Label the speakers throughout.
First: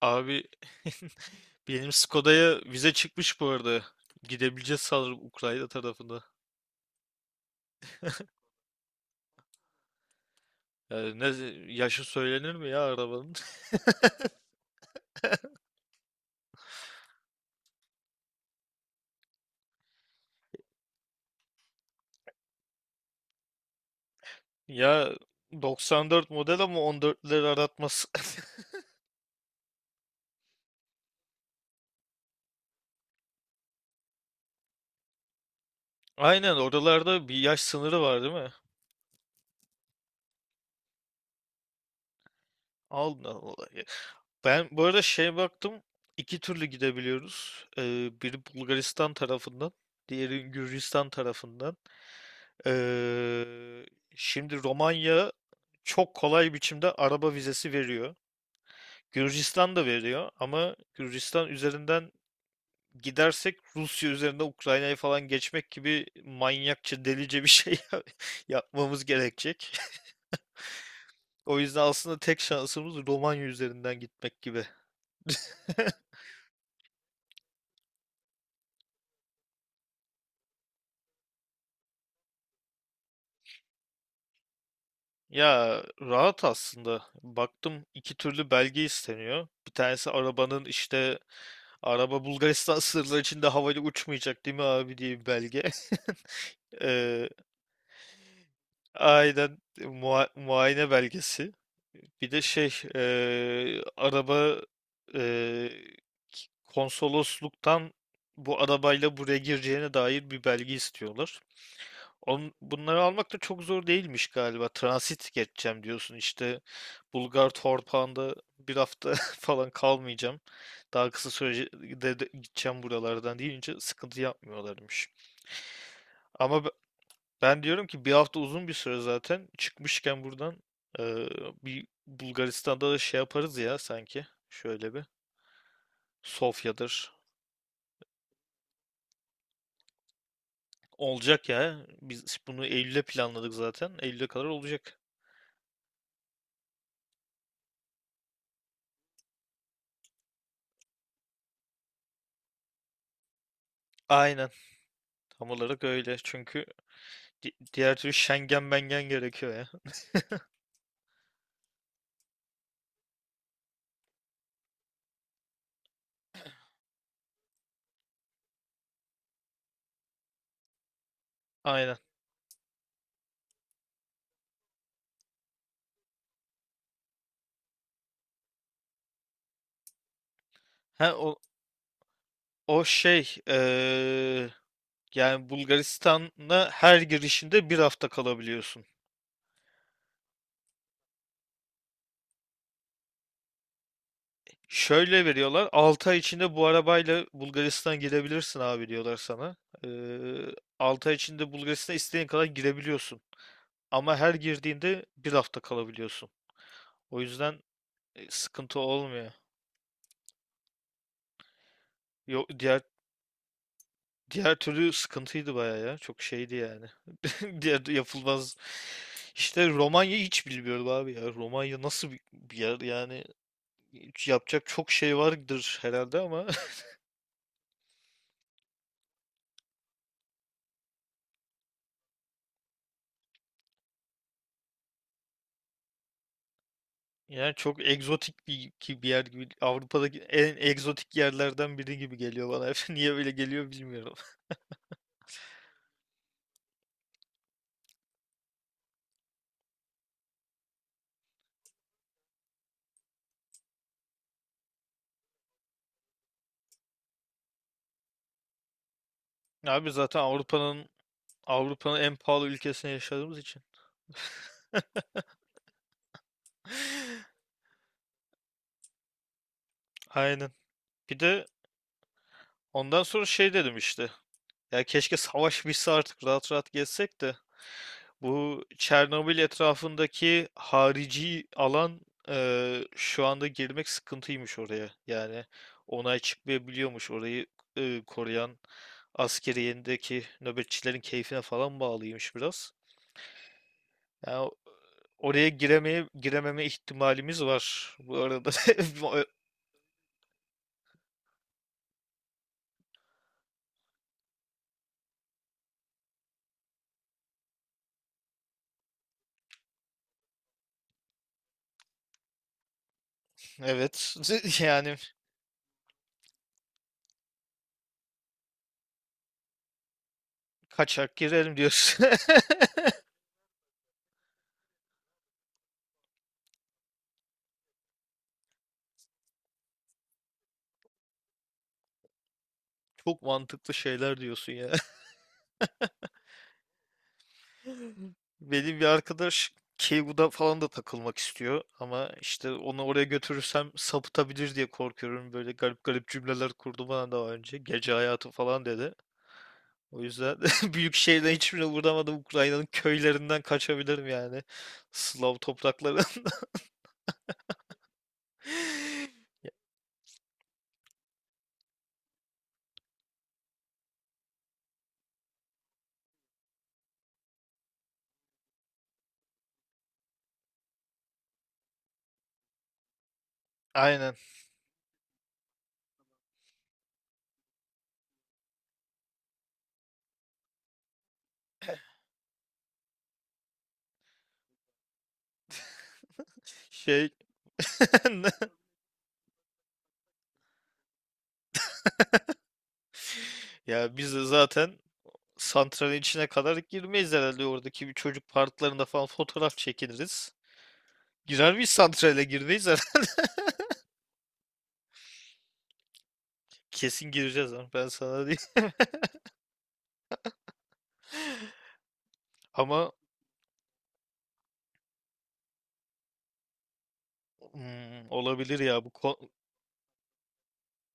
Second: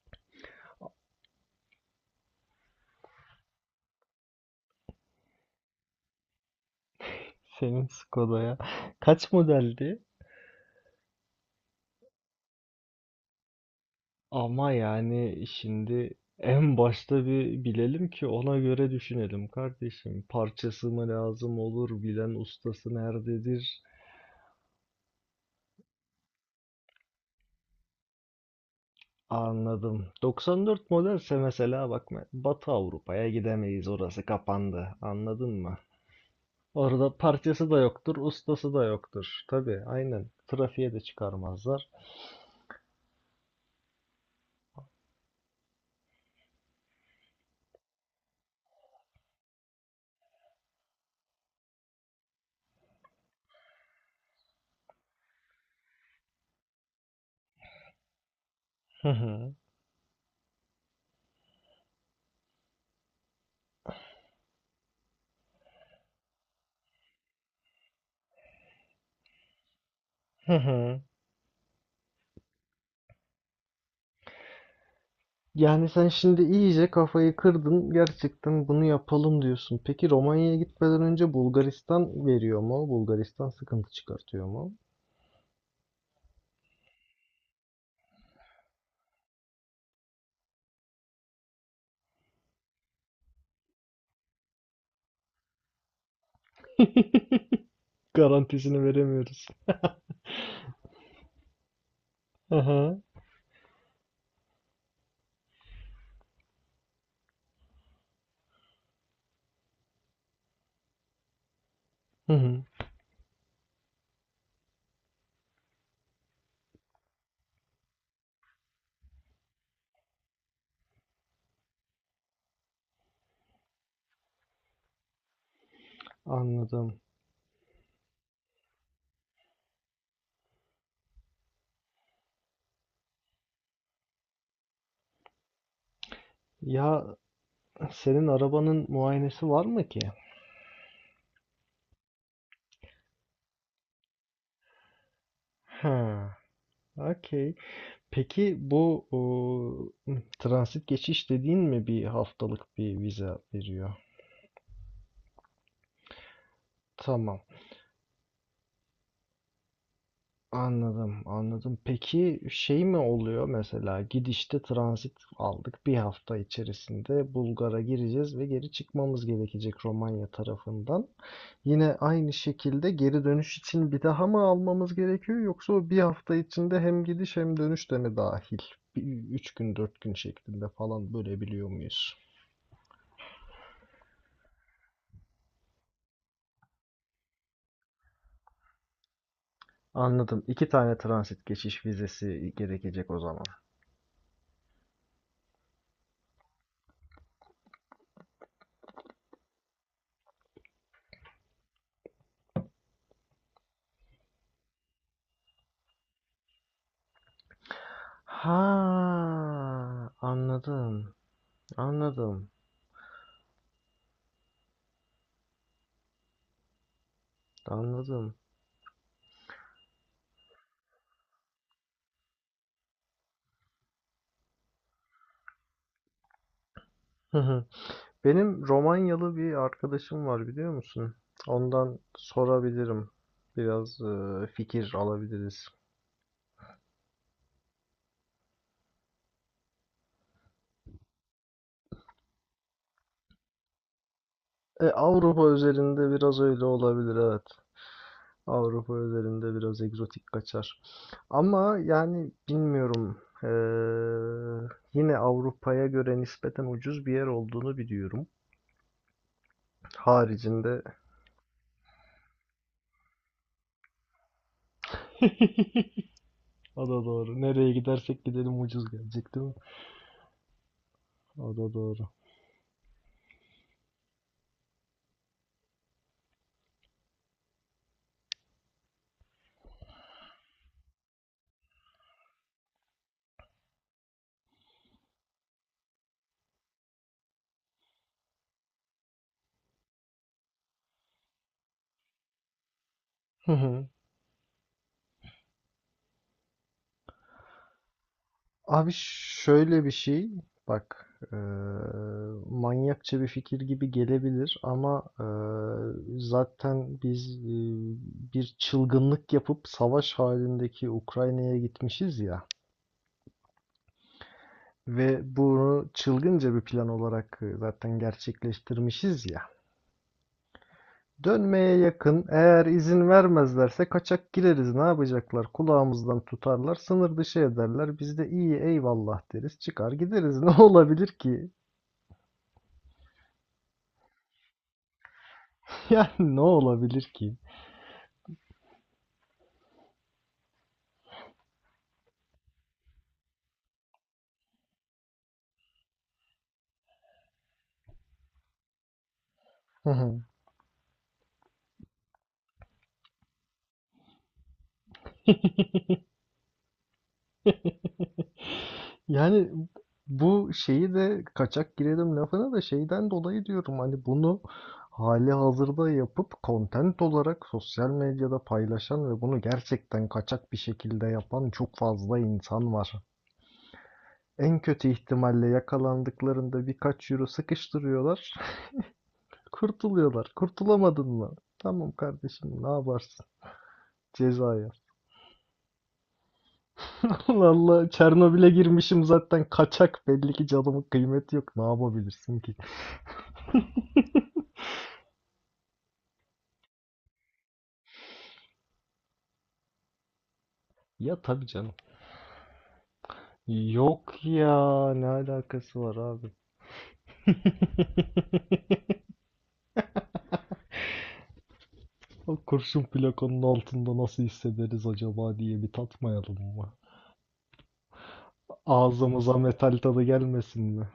Speaker 1: Abi. Benim Skoda'ya vize çıkmış bu arada. Gidebileceğiz sanırım Ukrayna tarafında.
Speaker 2: Senin Skoda'ya kaç modeldi?
Speaker 1: Yani ne yaşı söylenir mi ya arabanın?
Speaker 2: Ama yani şimdi en başta bir bilelim ki ona göre düşünelim kardeşim. Parçası mı lazım olur, bilen ustası nerededir?
Speaker 1: Ya 94 model ama 14'leri aratmaz.
Speaker 2: Anladım. 94 modelse mesela bak Batı Avrupa'ya gidemeyiz, orası kapandı. Anladın mı?
Speaker 1: Aynen,
Speaker 2: Orada
Speaker 1: oralarda bir yaş
Speaker 2: parçası da
Speaker 1: sınırı
Speaker 2: yoktur,
Speaker 1: var değil mi?
Speaker 2: ustası da yoktur. Tabii aynen. Trafiğe de çıkarmazlar.
Speaker 1: Aldın olayı. Ben bu arada şey baktım, iki türlü gidebiliyoruz. Biri Bulgaristan tarafından, diğeri Gürcistan tarafından. Ee, Şimdi Romanya çok kolay biçimde araba vizesi veriyor.
Speaker 2: Hı hı.
Speaker 1: Gürcistan da veriyor ama Gürcistan üzerinden gidersek Rusya üzerinde Ukrayna'yı falan geçmek gibi manyakça, delice bir şey yapmamız gerekecek.
Speaker 2: Hı hı.
Speaker 1: O yüzden aslında tek şansımız Romanya üzerinden gitmek gibi.
Speaker 2: Yani sen şimdi iyice kafayı kırdın. Gerçekten bunu yapalım diyorsun. Peki Romanya'ya gitmeden önce Bulgaristan veriyor mu? Bulgaristan sıkıntı çıkartıyor mu?
Speaker 1: Ya, rahat aslında. Baktım, iki türlü belge isteniyor. Bir tanesi arabanın işte araba Bulgaristan sınırları içinde havayla uçmayacak değil mi abi diye bir belge. Ee,
Speaker 2: Garantisini veremiyoruz.
Speaker 1: aynen, muayene belgesi. Bir de şey
Speaker 2: Aha.
Speaker 1: araba eee, konsolosluktan bu arabayla buraya gireceğine dair bir belge istiyorlar.
Speaker 2: Hı
Speaker 1: On,
Speaker 2: hı.
Speaker 1: bunları almak da çok zor değilmiş galiba. Transit geçeceğim diyorsun işte, Bulgar Torpağı'nda bir hafta falan kalmayacağım. Daha kısa sürede de gideceğim buralardan deyince sıkıntı yapmıyorlarmış. Ama
Speaker 2: Anladım.
Speaker 1: ben diyorum ki bir hafta uzun bir süre zaten. Çıkmışken buradan eee, bir Bulgaristan'da da şey yaparız ya sanki. Şöyle bir Sofya'dır.
Speaker 2: Ya senin arabanın muayenesi var mı ki?
Speaker 1: Olacak ya. Biz bunu Eylül'e planladık zaten. Eylül'e kadar olacak.
Speaker 2: Ha. Okey. Peki bu o, transit geçiş dediğin mi bir haftalık bir vize veriyor?
Speaker 1: Aynen. Tam olarak öyle. Çünkü
Speaker 2: Tamam.
Speaker 1: diğer türlü Schengen mengen gerekiyor ya.
Speaker 2: Anladım, anladım. Peki şey mi oluyor mesela gidişte transit aldık, bir hafta içerisinde Bulgar'a gireceğiz ve geri çıkmamız gerekecek Romanya tarafından. Yine
Speaker 1: Aynen.
Speaker 2: aynı şekilde geri dönüş için bir daha mı almamız gerekiyor, yoksa o bir hafta içinde hem gidiş hem dönüş de mi dahil? Üç gün dört gün şeklinde
Speaker 1: Ha,
Speaker 2: falan
Speaker 1: o,
Speaker 2: bölebiliyor muyuz?
Speaker 1: o şey, yani Bulgaristan'a her girişinde 1 hafta kalabiliyorsun.
Speaker 2: Anladım. İki tane transit geçiş vizesi gerekecek o zaman.
Speaker 1: Şöyle veriyorlar: 6 ay içinde bu arabayla Bulgaristan girebilirsin abi diyorlar sana. Ee, 6 ay içinde Bulgaristan'a istediğin kadar girebiliyorsun. Ama her girdiğinde bir hafta kalabiliyorsun. O yüzden sıkıntı olmuyor.
Speaker 2: Ha, anladım.
Speaker 1: Yok,
Speaker 2: Anladım.
Speaker 1: diğer türlü sıkıntıydı bayağı ya. Çok şeydi yani. Diğer
Speaker 2: Anladım.
Speaker 1: yapılmaz. İşte Romanya hiç bilmiyorum abi ya. Romanya nasıl bir yer yani, hiç yapacak çok şey vardır herhalde ama.
Speaker 2: Hı hı. Benim Romanyalı bir arkadaşım var, biliyor musun? Ondan sorabilirim. Biraz fikir alabiliriz.
Speaker 1: Yani çok egzotik bir yer gibi, Avrupa'daki en egzotik yerlerden biri gibi geliyor bana. Niye öyle geliyor bilmiyorum.
Speaker 2: E, Avrupa üzerinde biraz öyle olabilir, evet. Avrupa üzerinde biraz egzotik kaçar. Ama yani bilmiyorum. E, Yine Avrupa'ya göre nispeten ucuz bir yer olduğunu biliyorum.
Speaker 1: Abi zaten
Speaker 2: Haricinde.
Speaker 1: Avrupa'nın en pahalı ülkesinde yaşadığımız için.
Speaker 2: O da doğru. Nereye gidersek gidelim ucuz gelecek, değil mi?
Speaker 1: Aynen. Bir de
Speaker 2: O da doğru.
Speaker 1: ondan sonra şey dedim işte. Ya keşke savaş bitse artık rahat rahat gezsek de. Bu Çernobil etrafındaki harici alan, şu anda girmek sıkıntıymış oraya. Yani onay çıkmayabiliyormuş, orayı koruyan askeriyendeki nöbetçilerin keyfine falan bağlıymış biraz. Yani oraya girememe ihtimalimiz var bu arada.
Speaker 2: Abi şöyle bir şey, bak, eee, manyakça bir fikir gibi gelebilir ama zaten biz, bir çılgınlık yapıp savaş halindeki Ukrayna'ya gitmişiz ya
Speaker 1: Evet, yani
Speaker 2: ve bunu çılgınca bir plan olarak zaten gerçekleştirmişiz ya.
Speaker 1: kaçak girelim
Speaker 2: Dönmeye
Speaker 1: diyorsun.
Speaker 2: yakın, eğer izin vermezlerse kaçak gireriz, ne yapacaklar? Kulağımızdan tutarlar, sınır dışı ederler. Biz de iyi, eyvallah deriz, çıkar gideriz. Ne olabilir ki?
Speaker 1: Çok mantıklı şeyler diyorsun ya.
Speaker 2: Yani ne olabilir ki?
Speaker 1: Benim bir arkadaş Keigu'da falan da takılmak istiyor ama işte onu oraya götürürsem sapıtabilir diye korkuyorum. Böyle garip garip cümleler kurdu bana daha önce. Gece hayatı falan dedi. O yüzden büyük şehirden hiçbirine uğramadım. Ukrayna'nın köylerinden kaçabilirim yani. Slav topraklarından.
Speaker 2: Yani bu şeyi de kaçak girelim lafına da şeyden dolayı diyorum, hani bunu hali hazırda yapıp content olarak sosyal medyada paylaşan ve bunu gerçekten kaçak bir şekilde yapan çok fazla insan var.
Speaker 1: Aynen.
Speaker 2: En kötü ihtimalle yakalandıklarında birkaç euro sıkıştırıyorlar, kurtuluyorlar. Kurtulamadın mı? Tamam kardeşim, ne yaparsın? Cezaya.
Speaker 1: Şey,
Speaker 2: Allah, Çernobil'e girmişim zaten kaçak, belli ki canımın kıymeti yok. Ne yapabilirsin ki?
Speaker 1: ya biz de zaten santralin içine kadar girmeyiz herhalde, oradaki bir çocuk parklarında falan fotoğraf çekiniriz.
Speaker 2: Ya tabii
Speaker 1: Girer miyiz,
Speaker 2: canım.
Speaker 1: santrale girmeyiz.
Speaker 2: Yok ya, ne alakası var abi?
Speaker 1: Kesin gireceğiz ama ben sana değil.
Speaker 2: O kurşun
Speaker 1: Ama
Speaker 2: plakanın altında nasıl hissederiz acaba diye bir tatmayalım mı?
Speaker 1: olabilir ya, bu
Speaker 2: Ağzımıza metal tadı gelmesin mi?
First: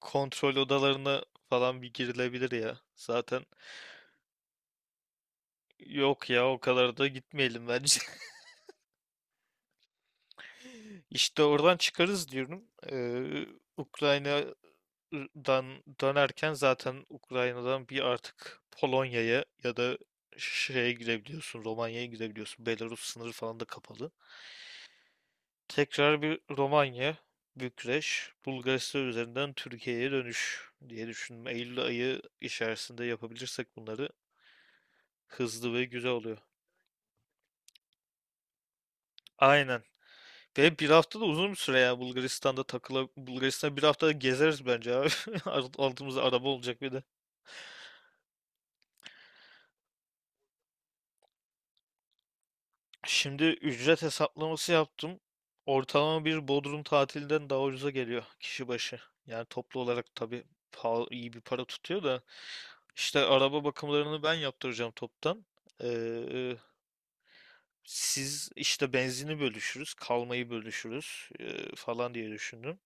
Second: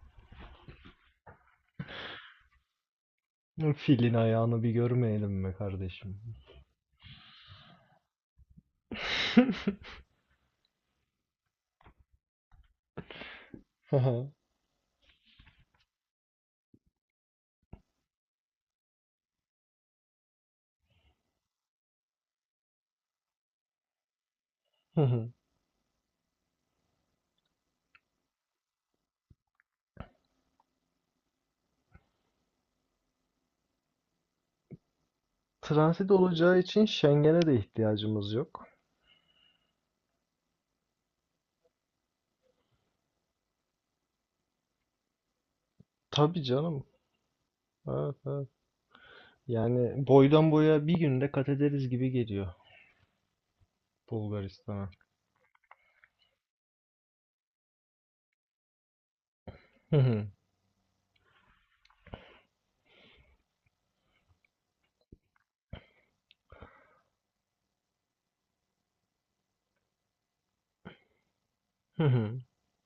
Speaker 1: kontrol odalarına falan bir girilebilir ya. Zaten
Speaker 2: Filin ayağını bir görmeyelim mi kardeşim?
Speaker 1: yok ya, o kadar da gitmeyelim bence. İşte oradan çıkarız diyorum. Ee, Ukrayna'dan dönerken zaten Ukrayna'dan bir artık Polonya'ya ya da şeye girebiliyorsun, Romanya'ya girebiliyorsun. Belarus sınırı falan da kapalı. Tekrar bir Romanya, Bükreş, Bulgaristan üzerinden Türkiye'ye dönüş diye düşündüm. Eylül ayı içerisinde yapabilirsek bunları, hızlı ve güzel
Speaker 2: Transit
Speaker 1: oluyor.
Speaker 2: olacağı için Schengen'e de ihtiyacımız yok.
Speaker 1: Aynen. Ve bir hafta da uzun bir süre ya, Bulgaristan'da takıla Bulgaristan'da bir hafta gezeriz bence abi. Altımızda
Speaker 2: Tabii
Speaker 1: araba olacak
Speaker 2: canım.
Speaker 1: bir de.
Speaker 2: Evet, evet. Yani boydan boya bir günde kat ederiz gibi geliyor
Speaker 1: Şimdi ücret hesaplaması
Speaker 2: Bulgaristan'a.
Speaker 1: yaptım. Ortalama bir Bodrum tatilinden daha ucuza geliyor kişi başı. Yani toplu
Speaker 2: Hı
Speaker 1: olarak
Speaker 2: hı.
Speaker 1: tabii pahalı, iyi bir para tutuyor da. İşte araba bakımlarını ben yaptıracağım toptan. Ee, Siz işte benzini bölüşürüz, kalmayı bölüşürüz
Speaker 2: Hı
Speaker 1: falan diye
Speaker 2: hı.
Speaker 1: düşündüm.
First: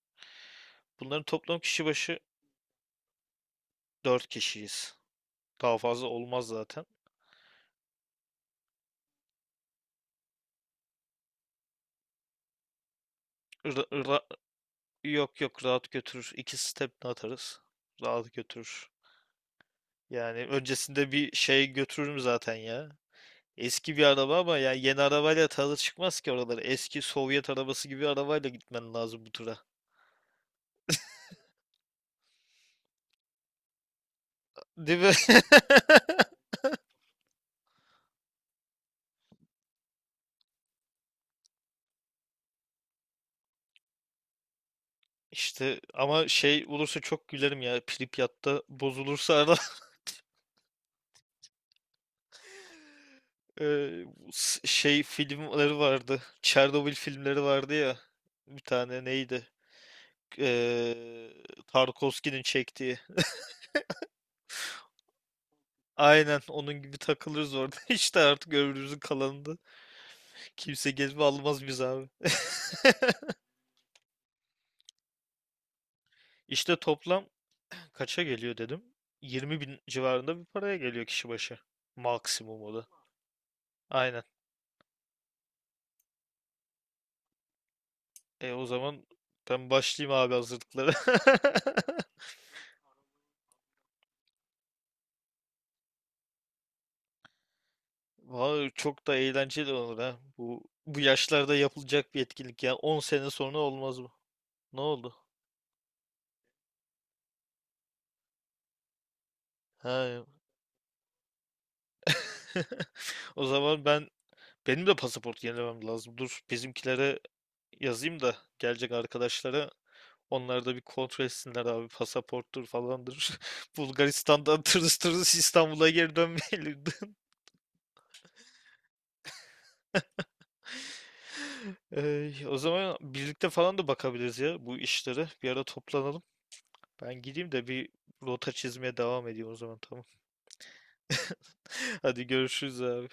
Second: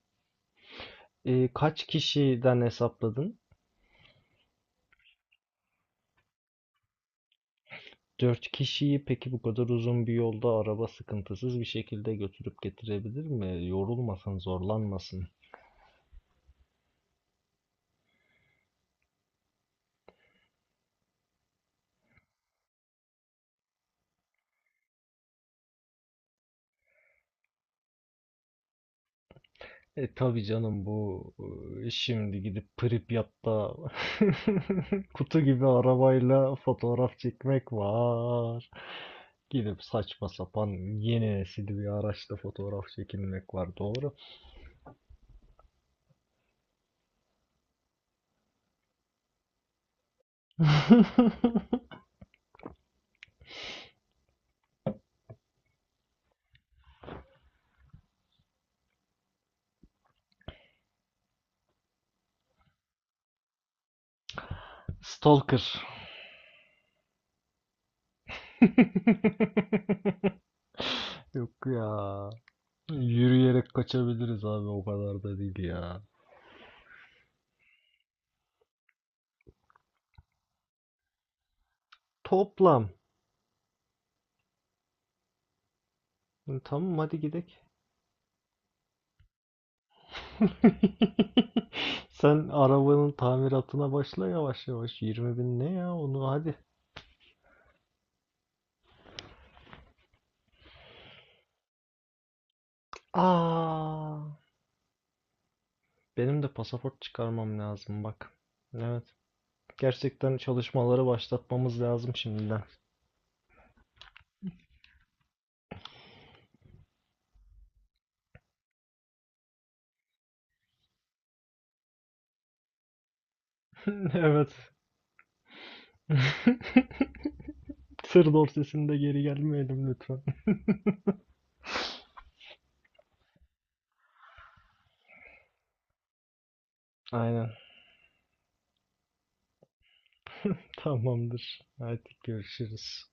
Speaker 1: Bunların toplam kişi
Speaker 2: Kaç
Speaker 1: başı
Speaker 2: kişiden hesapladın?
Speaker 1: 4 kişiyiz. Daha fazla olmaz zaten.
Speaker 2: Dört kişiyi peki bu kadar uzun bir yolda araba sıkıntısız bir şekilde götürüp getirebilir mi?
Speaker 1: Ra- ra-
Speaker 2: Yorulmasın, zorlanmasın.
Speaker 1: Yok yok, rahat götürür. İki step atarız. Rahat götürür. Yani öncesinde bir şey götürürüm zaten ya. Eski bir araba ama yani yeni arabayla tadı çıkmaz ki oraları. Eski Sovyet arabası gibi arabayla gitmen lazım bu tura.
Speaker 2: E tabii canım bu, şimdi gidip Pripyat'ta
Speaker 1: Değil mi?
Speaker 2: kutu gibi arabayla fotoğraf çekmek var. Gidip saçma sapan yeni nesil bir araçla fotoğraf çekilmek var. Doğru.
Speaker 1: İşte ama şey olursa çok gülerim ya. Pripyat'ta bozulursa araba. Eee, Şey filmleri vardı. Çernobil filmleri vardı ya. Bir tane neydi? Eee Tarkovski'nin çektiği.
Speaker 2: Stalker.
Speaker 1: Aynen onun gibi takılırız orada. İşte artık ömrümüzün kalanında. Kimse gezme
Speaker 2: Yok
Speaker 1: almaz biz
Speaker 2: ya.
Speaker 1: abi.
Speaker 2: Yürüyerek kaçabiliriz abi, o kadar da değil ya.
Speaker 1: İşte toplam kaça geliyor dedim. 20 bin civarında bir paraya geliyor kişi başı. Maksimum o da.
Speaker 2: Toplam.
Speaker 1: Aynen.
Speaker 2: E, tamam, hadi gidelim.
Speaker 1: E o zaman ben başlayayım abi hazırlıklara.
Speaker 2: Sen arabanın tamiratına başla yavaş yavaş. 20 bin ne ya, onu hadi.
Speaker 1: Vallahi çok da eğlenceli olur ha. Bu yaşlarda yapılacak bir etkinlik ya. 10 sene sonra olmaz mı?
Speaker 2: Aa,
Speaker 1: Ne oldu?
Speaker 2: benim de pasaport çıkarmam lazım bak. Evet.
Speaker 1: Ha.
Speaker 2: Gerçekten çalışmaları başlatmamız lazım şimdiden.
Speaker 1: O zaman benim de pasaport yenilemem lazım. Dur, bizimkilere yazayım da gelecek arkadaşlara, onlar da bir kontrol etsinler abi, pasaporttur falandır.
Speaker 2: Evet.
Speaker 1: Bulgaristan'dan tırıs tırıs İstanbul'a geri dönmeyelim.
Speaker 2: Sır dorsesinde geri gelmeyelim lütfen.
Speaker 1: Ey, o zaman birlikte falan da bakabiliriz ya bu işlere. Bir ara toplanalım. Ben gideyim
Speaker 2: Aynen.
Speaker 1: de bir rota çizmeye devam edeyim, o zaman tamam.
Speaker 2: Tamamdır. Artık
Speaker 1: Hadi görüşürüz
Speaker 2: görüşürüz.
Speaker 1: abi.